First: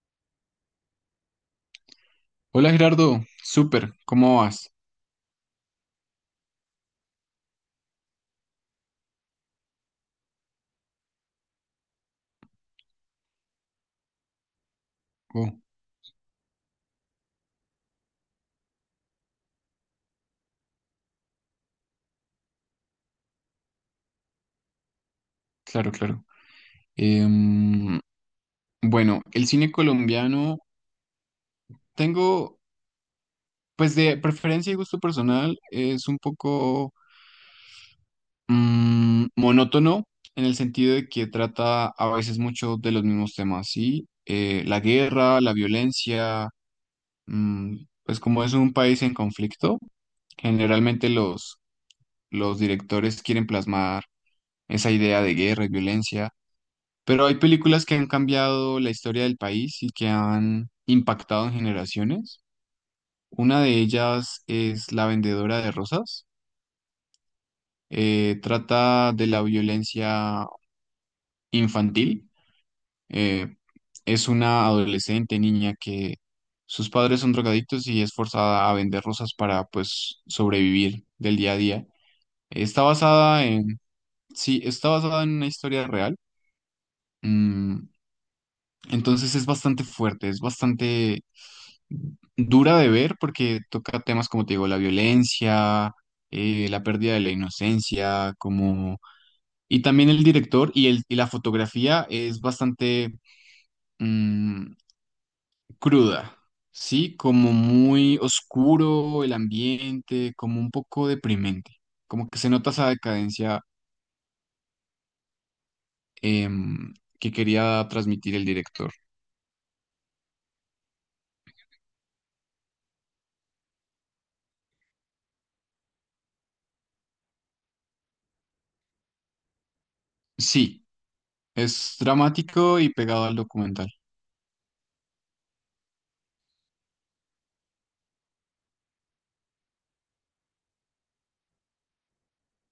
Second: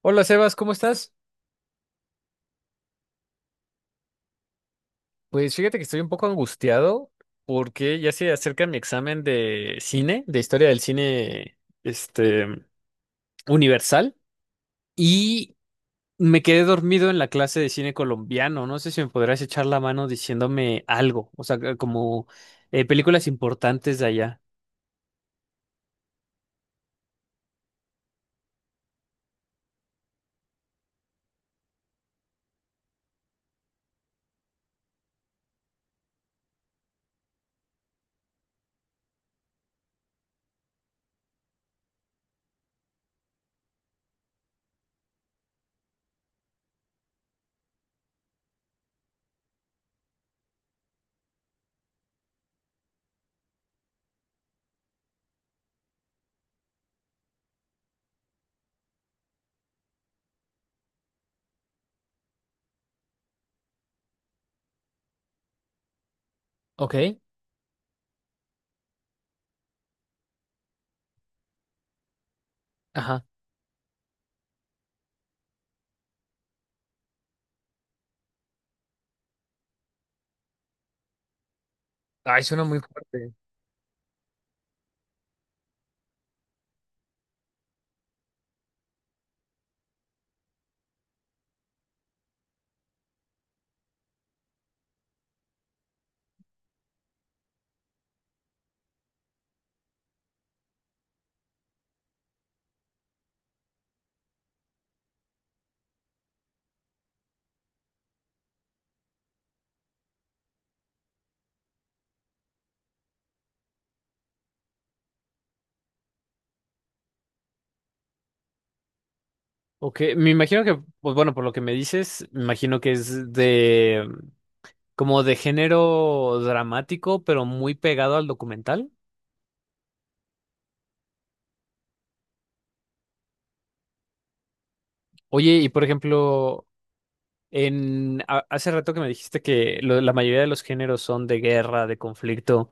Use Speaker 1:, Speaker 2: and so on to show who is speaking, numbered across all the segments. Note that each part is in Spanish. Speaker 1: Hola Sebas, ¿cómo estás?
Speaker 2: Hola Gerardo, súper, ¿cómo vas?
Speaker 1: Pues fíjate que estoy un poco angustiado porque ya se acerca mi examen de cine, de historia del cine, este, universal, y
Speaker 2: Oh,
Speaker 1: me quedé dormido en la clase de cine colombiano. No sé si me podrás echar la mano diciéndome algo, o sea, que como películas importantes de allá.
Speaker 2: claro, claro. Em, bueno, el cine colombiano tengo, pues de preferencia y gusto personal, es un poco monótono en el sentido de que trata a veces mucho de los mismos temas, ¿sí? La guerra, la violencia, mm, pues como es un país en conflicto, generalmente los directores quieren plasmar esa idea de guerra y violencia. Pero hay películas que han cambiado la historia del país y que han impactado en generaciones. Una de ellas es La Vendedora de Rosas.
Speaker 1: Ok.
Speaker 2: Trata de la violencia infantil.
Speaker 1: Ajá.
Speaker 2: Eh, es una adolescente niña que sus padres son drogadictos y es forzada a vender rosas para pues sobrevivir del día a día.
Speaker 1: Ay, suena muy
Speaker 2: Está
Speaker 1: fuerte.
Speaker 2: basada en, sí, está basada en una historia real. Mm, entonces es bastante fuerte, es bastante dura de ver porque toca temas como te digo, la violencia, la pérdida de la inocencia, como... Y también el director y, el, y la fotografía es bastante mm, cruda, ¿sí? Como muy oscuro el ambiente, como un poco deprimente, como que se nota esa decadencia em, que quería transmitir el director.
Speaker 1: Ok, me imagino que, pues bueno, por lo que me dices, me imagino que es de como de género dramático, pero muy pegado al documental.
Speaker 2: Sí, es dramático y pegado al documental.
Speaker 1: Oye, y por ejemplo, hace rato que me dijiste que la mayoría de los géneros son de guerra, de conflicto.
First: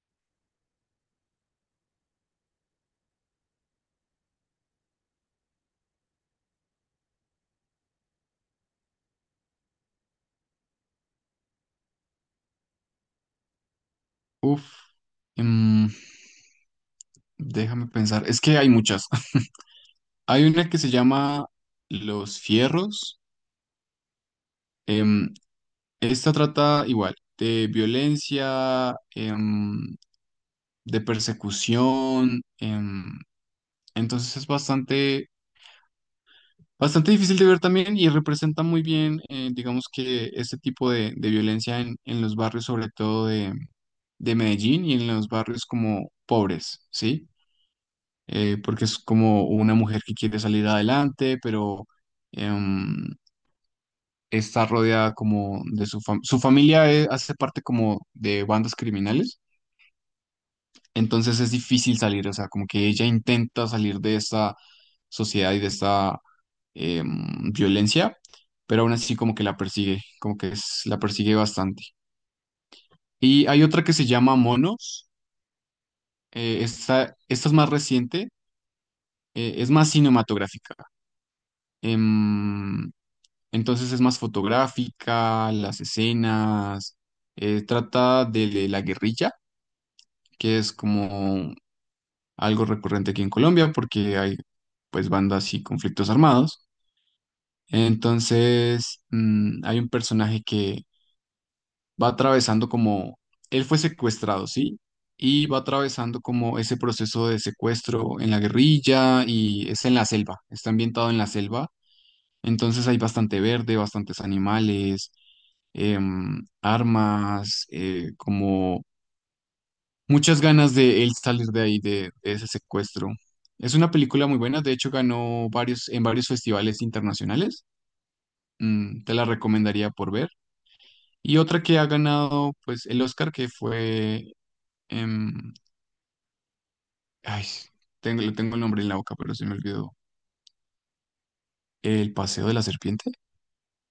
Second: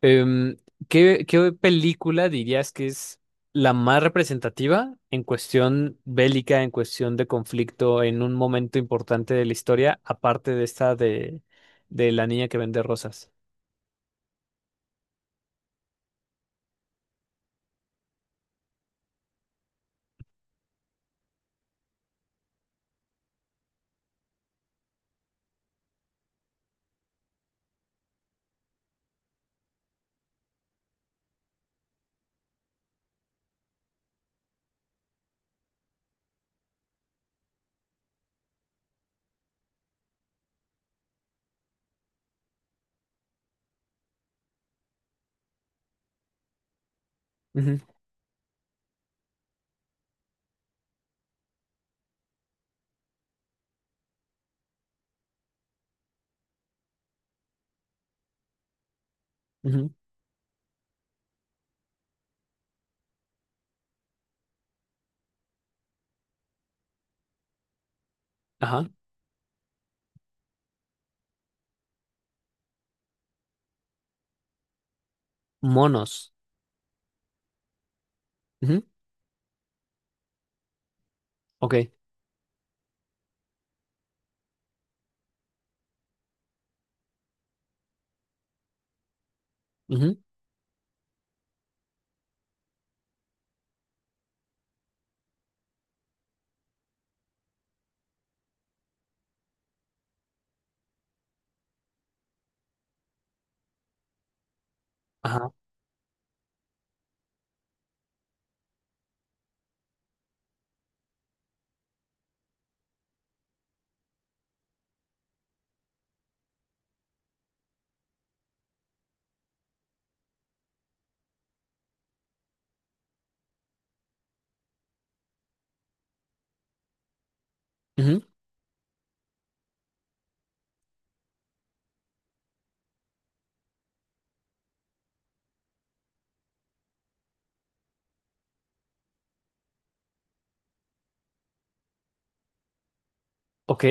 Speaker 1: em, qué película dirías que es la más representativa en cuestión bélica, en cuestión de conflicto, en un momento importante de la historia, aparte de esta de la niña que vende rosas?
Speaker 2: Uf. em, Déjame pensar, es que hay muchas. Hay una que se llama Los Fierros. em, Esta trata igual de violencia, de persecución. Entonces es bastante, bastante difícil de ver también y representa muy bien, digamos que este tipo de violencia en los barrios, sobre todo de Medellín y en los barrios como pobres, ¿sí?
Speaker 1: Ujú,
Speaker 2: Porque es como una mujer que quiere salir adelante, pero... em, está rodeada como de su familia. Su familia hace parte como de bandas criminales,
Speaker 1: ujú,
Speaker 2: entonces es difícil salir, o sea, como que ella intenta salir de esta sociedad y de esta violencia, pero
Speaker 1: ajá.
Speaker 2: aún así como que la persigue, como que la persigue bastante. Y hay otra que se llama Monos,
Speaker 1: Monos.
Speaker 2: esta es más reciente,
Speaker 1: Ujú,
Speaker 2: es más cinematográfica.
Speaker 1: ok.
Speaker 2: em, entonces es más fotográfica, las escenas, trata de la guerrilla
Speaker 1: Ujú,
Speaker 2: que es como algo recurrente aquí en Colombia porque hay pues bandas y conflictos armados. Entonces, hay un personaje que va atravesando como, él fue secuestrado, ¿sí? Y
Speaker 1: ajá.
Speaker 2: va atravesando como ese proceso de secuestro en la guerrilla y es en la selva, está ambientado en la selva. Entonces hay bastante verde, bastantes animales, armas, como muchas ganas de él salir de ahí, de ese secuestro. Es una película muy buena, de hecho ganó varios, en varios festivales internacionales.
Speaker 1: Ujú.
Speaker 2: Te la recomendaría por ver. Y otra que ha ganado pues el Oscar que fue... em, ay, le tengo el nombre en la boca, pero se me olvidó. El Paseo de la Serpiente.
Speaker 1: Ok,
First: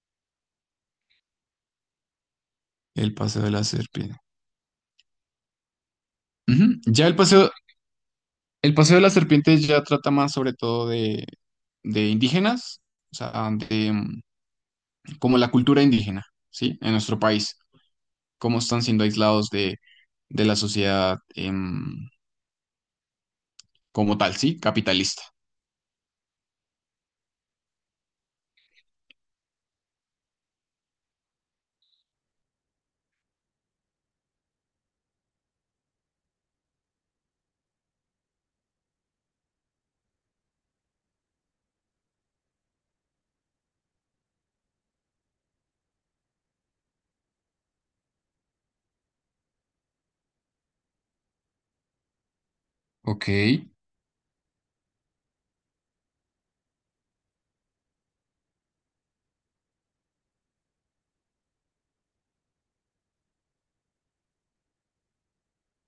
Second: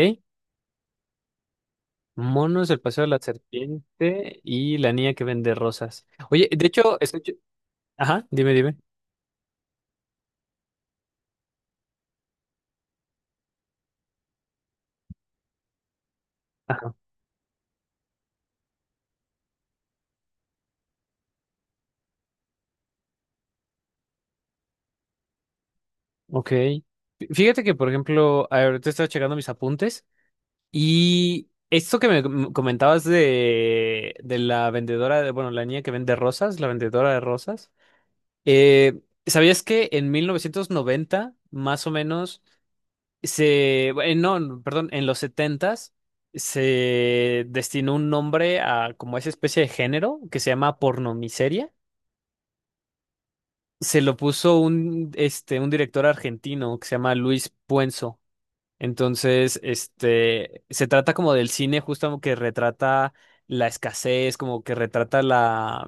Speaker 1: Monos, el paseo de
Speaker 2: El
Speaker 1: la
Speaker 2: Paseo de la Serpiente.
Speaker 1: serpiente y la niña que vende rosas. Oye, de
Speaker 2: Ujú.
Speaker 1: hecho, escucho... Ajá, dime,
Speaker 2: El
Speaker 1: dime.
Speaker 2: Paseo de la Serpiente ya trata más sobre todo de indígenas, o sea, como la cultura indígena, ¿sí? En
Speaker 1: Ajá,
Speaker 2: nuestro país. Cómo están siendo aislados de la sociedad como tal, sí, capitalista.
Speaker 1: ok. Fíjate que, por ejemplo, ahorita estaba checando mis apuntes y esto que me comentabas de la vendedora, de, bueno, la niña que vende rosas, la vendedora de rosas, eh, ¿sabías que en 1990, más o menos, Se, no, perdón, en los setentas se destinó un nombre a como esa especie de género que se llama pornomiseria.
Speaker 2: Ok.
Speaker 1: Se lo puso este, un director argentino que se llama Luis Puenzo. Entonces, este, se trata como del cine justo como que retrata la escasez, como que retrata la,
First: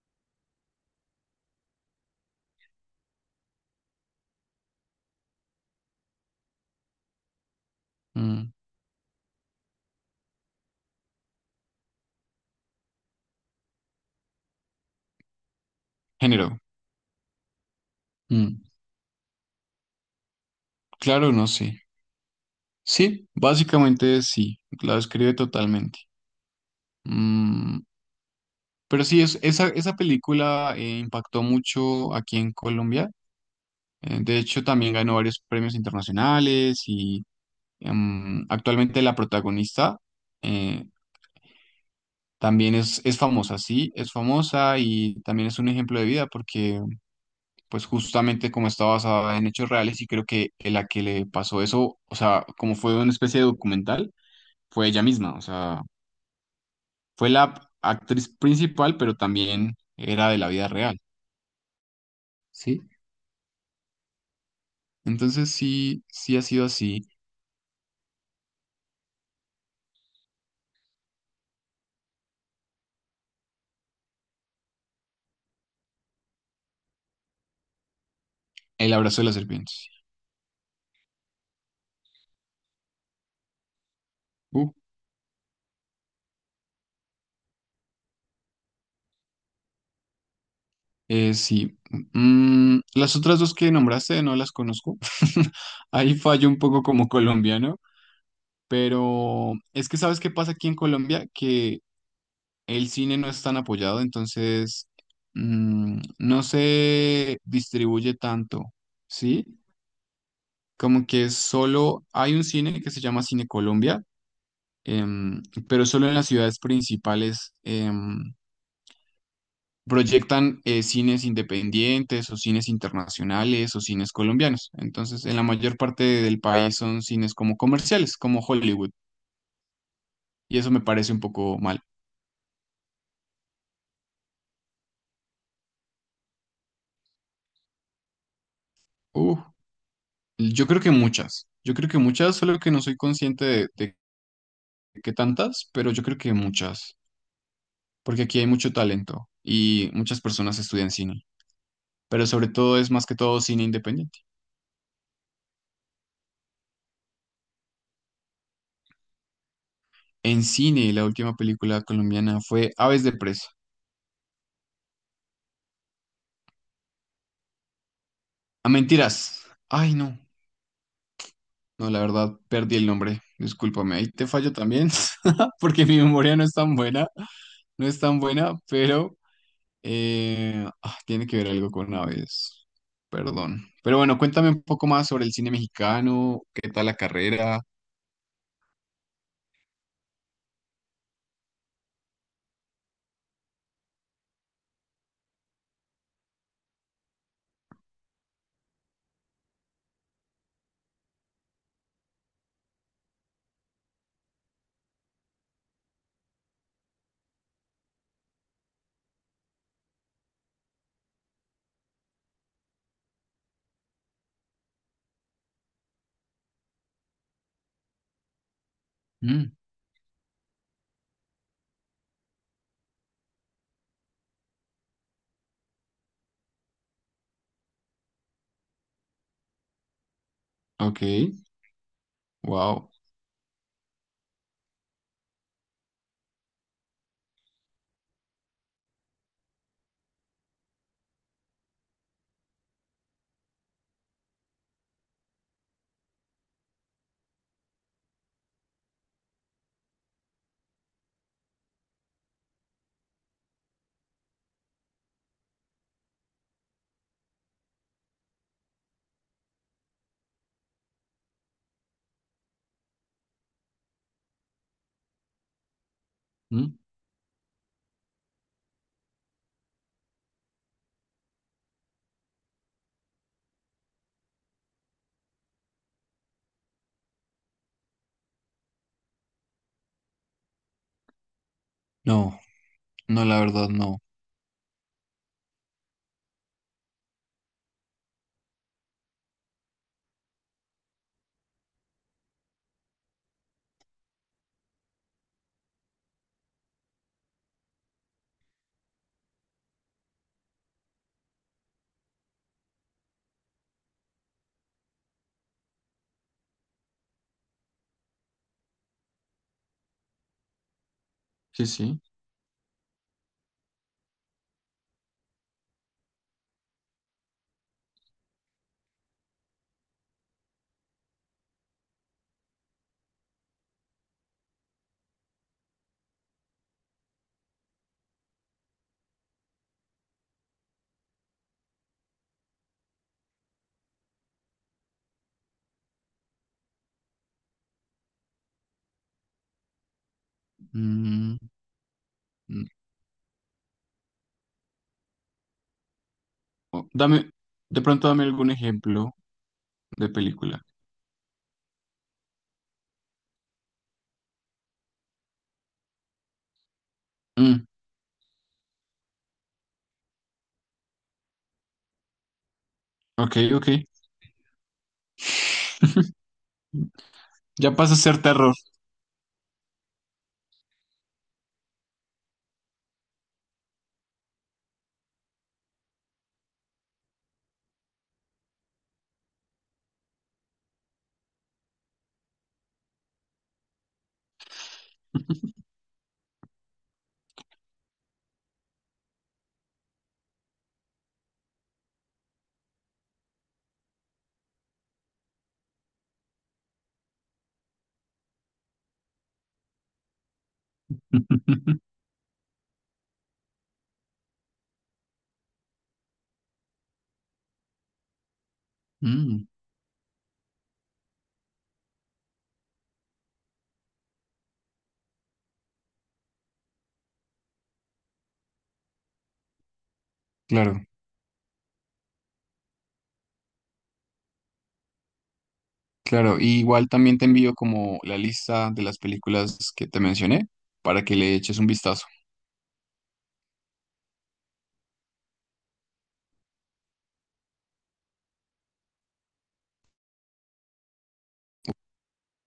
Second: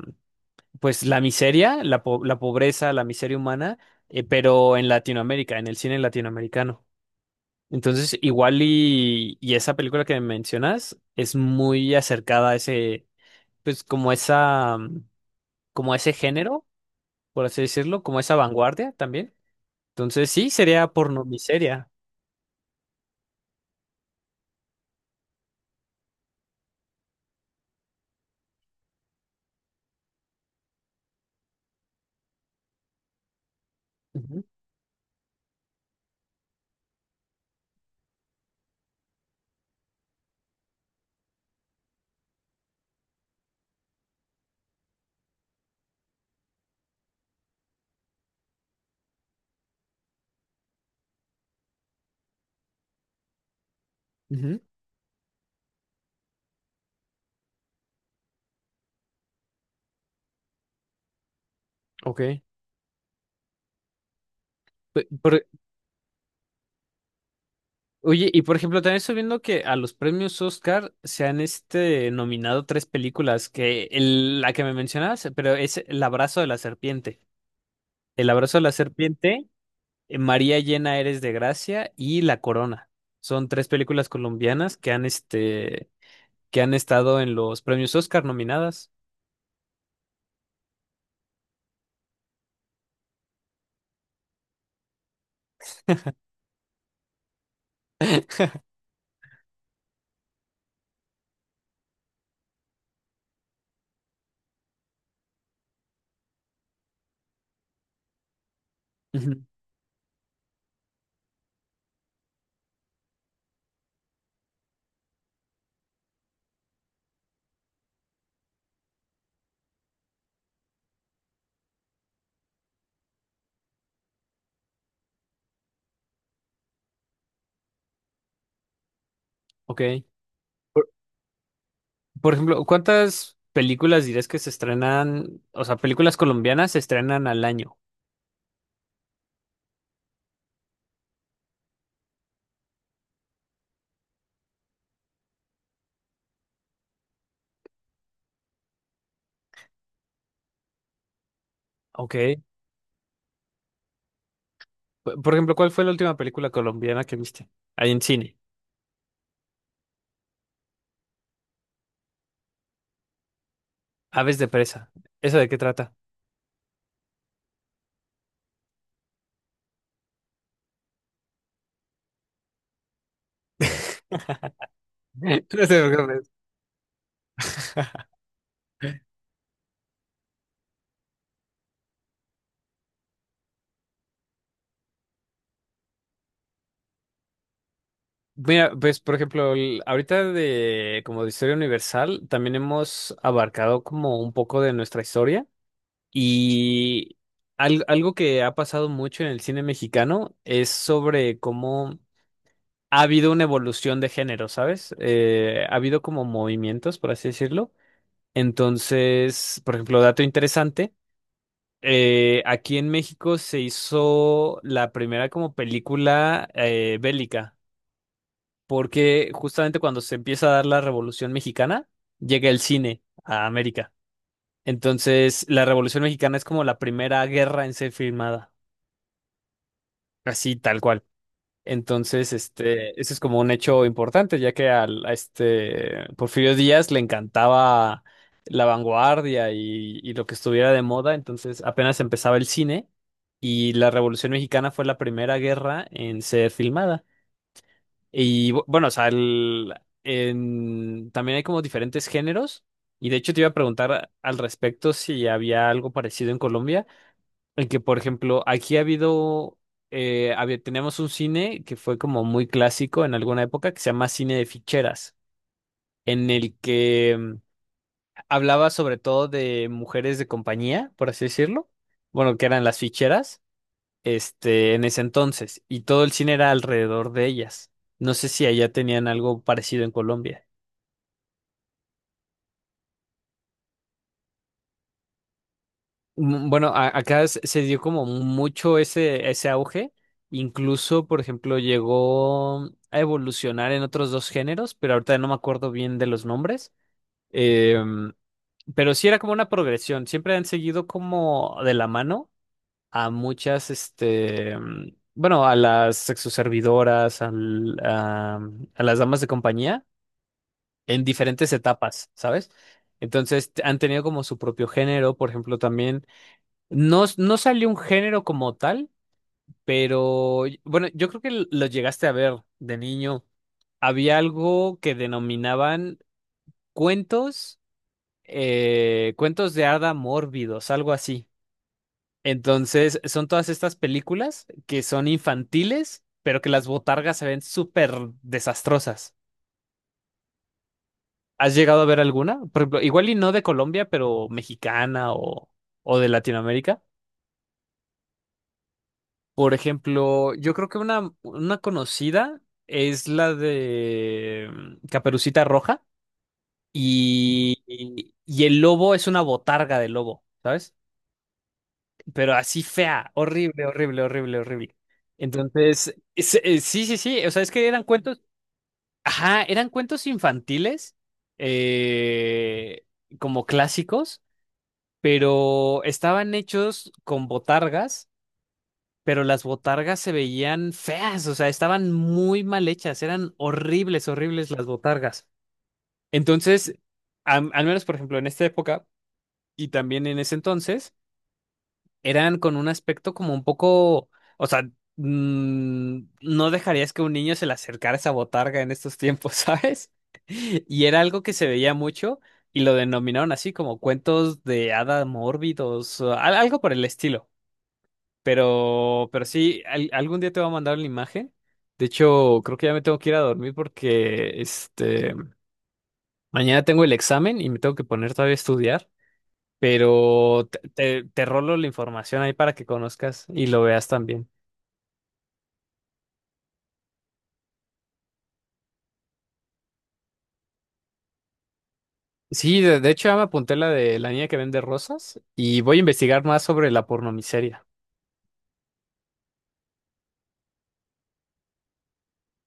Speaker 1: pues la miseria, la pobreza, la miseria humana, pero en Latinoamérica, en el cine latinoamericano. Entonces,
Speaker 2: Mm,
Speaker 1: igual y esa película que mencionas es muy acercada a ese, pues como esa, como ese
Speaker 2: Género.
Speaker 1: género, por así decirlo, como esa
Speaker 2: Mm,
Speaker 1: vanguardia también. Entonces, sí, sería
Speaker 2: Claro, no sé.
Speaker 1: pornomiseria.
Speaker 2: Sí, básicamente sí, la describe totalmente. Mm, Pero sí, esa película impactó mucho aquí en Colombia. De
Speaker 1: Ujú,
Speaker 2: hecho, también ganó varios premios internacionales y actualmente la protagonista eh, también es famosa, sí, es famosa y también es un ejemplo de vida porque pues justamente como está basada en hechos reales y creo que la que le pasó eso, o sea, como fue una especie de documental,
Speaker 1: ujú,
Speaker 2: fue ella misma, o sea, fue la actriz principal, pero también era de la vida real,
Speaker 1: Ok.
Speaker 2: ¿sí?
Speaker 1: Pe- por-
Speaker 2: Entonces sí, sí ha sido así.
Speaker 1: oye, y por ejemplo, también estoy viendo que a los premios Oscar se han nominado tres películas, que la que me mencionabas, pero es El abrazo de la serpiente. El abrazo de la
Speaker 2: El abrazo de las
Speaker 1: serpiente.
Speaker 2: serpientes.
Speaker 1: Eh, María llena eres de gracia y La Corona. Son tres películas
Speaker 2: Uh,
Speaker 1: colombianas que han, este, que han estado en los premios Oscar nominadas.
Speaker 2: sí. Mm, las otras dos que nombraste no las conozco. Ahí fallo un poco como colombiano, pero es que ¿sabes qué pasa aquí en Colombia? Que el cine no es tan apoyado, entonces no se distribuye tanto,
Speaker 1: Ujú.
Speaker 2: ¿sí? Como que solo hay un cine que se llama Cine Colombia, em, pero solo en las ciudades principales proyectan cines independientes o cines internacionales o cines colombianos. Entonces, en la mayor parte del país son cines como comerciales, como Hollywood,
Speaker 1: Ok.
Speaker 2: y eso me parece un poco mal.
Speaker 1: Por ejemplo, ¿cuántas películas dirías que se estrenan, o sea, películas colombianas se estrenan al año?
Speaker 2: Uh, yo creo que muchas. Yo creo que muchas, solo que no soy consciente de que tantas, pero yo creo que muchas, porque aquí hay mucho talento y muchas personas estudian cine, pero
Speaker 1: Ok.
Speaker 2: sobre todo es más que todo cine independiente.
Speaker 1: Por ejemplo, ¿cuál fue la última película colombiana que viste? Ahí en cine.
Speaker 2: En cine, la última película colombiana fue Aves de Presa.
Speaker 1: Aves de presa. ¿Eso de qué trata?
Speaker 2: A mentiras. Ay, no. No, la verdad, perdí el nombre. Discúlpame, ahí te fallo también,
Speaker 1: No te
Speaker 2: porque mi
Speaker 1: preocupes.
Speaker 2: memoria no es tan buena, no es tan buena, pero tiene que ver algo con aves. Perdón. Pero bueno, cuéntame un poco más sobre el cine mexicano, qué tal la carrera.
Speaker 1: Mira, pues por ejemplo, ahorita de como de historia universal, también hemos abarcado como un poco de nuestra historia y algo que ha pasado mucho en el cine mexicano es sobre cómo ha habido una evolución de género, ¿sabes? Ha habido como movimientos, por así decirlo. Entonces, por ejemplo, dato interesante, aquí en México se hizo la primera como película bélica porque
Speaker 2: Mm,
Speaker 1: justamente cuando se empieza a dar la Revolución Mexicana, llega el cine a América. Entonces, la Revolución Mexicana es como la primera guerra en ser filmada, así tal
Speaker 2: ok.
Speaker 1: cual. Entonces,
Speaker 2: Wow.
Speaker 1: este, ese es como un hecho importante, ya que a este Porfirio Díaz le encantaba la vanguardia y lo que estuviera de moda, entonces apenas empezaba el cine y la Revolución Mexicana fue la primera guerra en ser filmada. Bueno, o sea, también hay como diferentes géneros. Y de hecho te iba a preguntar al respecto si había algo parecido en Colombia, en que, por ejemplo, aquí ha habido, teníamos un cine que fue como muy clásico en alguna época, que se llama cine de ficheras, en el que hablaba sobre todo de mujeres de compañía, por así decirlo, bueno, que eran las ficheras este, en ese entonces, y todo el cine era alrededor de ellas. No sé si allá tenían algo parecido en Colombia.
Speaker 2: No, no, la verdad no.
Speaker 1: Bueno, acá se dio como mucho ese, ese auge, incluso, por ejemplo, llegó a evolucionar en otros dos géneros, pero ahorita no me acuerdo bien de los nombres. Em, pero sí era como una progresión, siempre han seguido como de la mano a muchas, este, bueno, a las sexoservidoras, a las damas de compañía en diferentes
Speaker 2: Sí, sí.
Speaker 1: etapas, ¿sabes? Entonces han tenido como su propio género, por ejemplo, también no, no salió un género como tal, pero bueno, yo creo que lo llegaste a ver de niño. Había algo que denominaban cuentos, cuentos de hada mórbidos, algo así. Entonces, son todas estas películas que son infantiles, pero que las botargas se ven súper desastrosas.
Speaker 2: Mm.
Speaker 1: ¿Has llegado a ver alguna? Por
Speaker 2: Mm.
Speaker 1: ejemplo, igual y no de Colombia, pero mexicana o de Latinoamérica.
Speaker 2: Dame, de pronto dame algún ejemplo
Speaker 1: Por
Speaker 2: de
Speaker 1: ejemplo, yo
Speaker 2: película.
Speaker 1: creo que una conocida es la de Caperucita Roja
Speaker 2: Mm,
Speaker 1: y el lobo es una botarga de lobo, ¿sabes? Pero así fea,
Speaker 2: ok,
Speaker 1: horrible,
Speaker 2: ok.
Speaker 1: horrible, horrible, horrible. Entonces, sí, sí, sí, o sea, es que
Speaker 2: Ya
Speaker 1: eran
Speaker 2: pasa a
Speaker 1: cuentos,
Speaker 2: ser terror.
Speaker 1: ajá, eran cuentos infantiles, eh, como clásicos. Pero estaban hechos con botargas, pero las botargas se veían feas, o sea, estaban muy mal hechas, eran horribles, horribles las botargas. Entonces, al menos, por ejemplo, en esta época y también en ese entonces, eran con un aspecto como un poco, o sea, no dejarías que un niño se le acercara esa botarga en estos tiempos, ¿sabes? Y era algo que se veía mucho y lo denominaron así como cuentos de hada mórbidos, o algo por el estilo. Pero
Speaker 2: mm,
Speaker 1: sí, algún día te voy a mandar la imagen. De hecho, creo que ya me tengo que ir a dormir porque este mañana tengo el examen y me tengo que poner todavía a estudiar. Pero
Speaker 2: claro,
Speaker 1: te rolo la información ahí para que conozcas y lo veas también.
Speaker 2: claro. Y igual también te envío como la lista de las películas que te mencioné para que le eches un vistazo.
Speaker 1: Sí, de hecho ya me apunté la de la niña que vende rosas y voy a investigar más sobre la pornomiseria.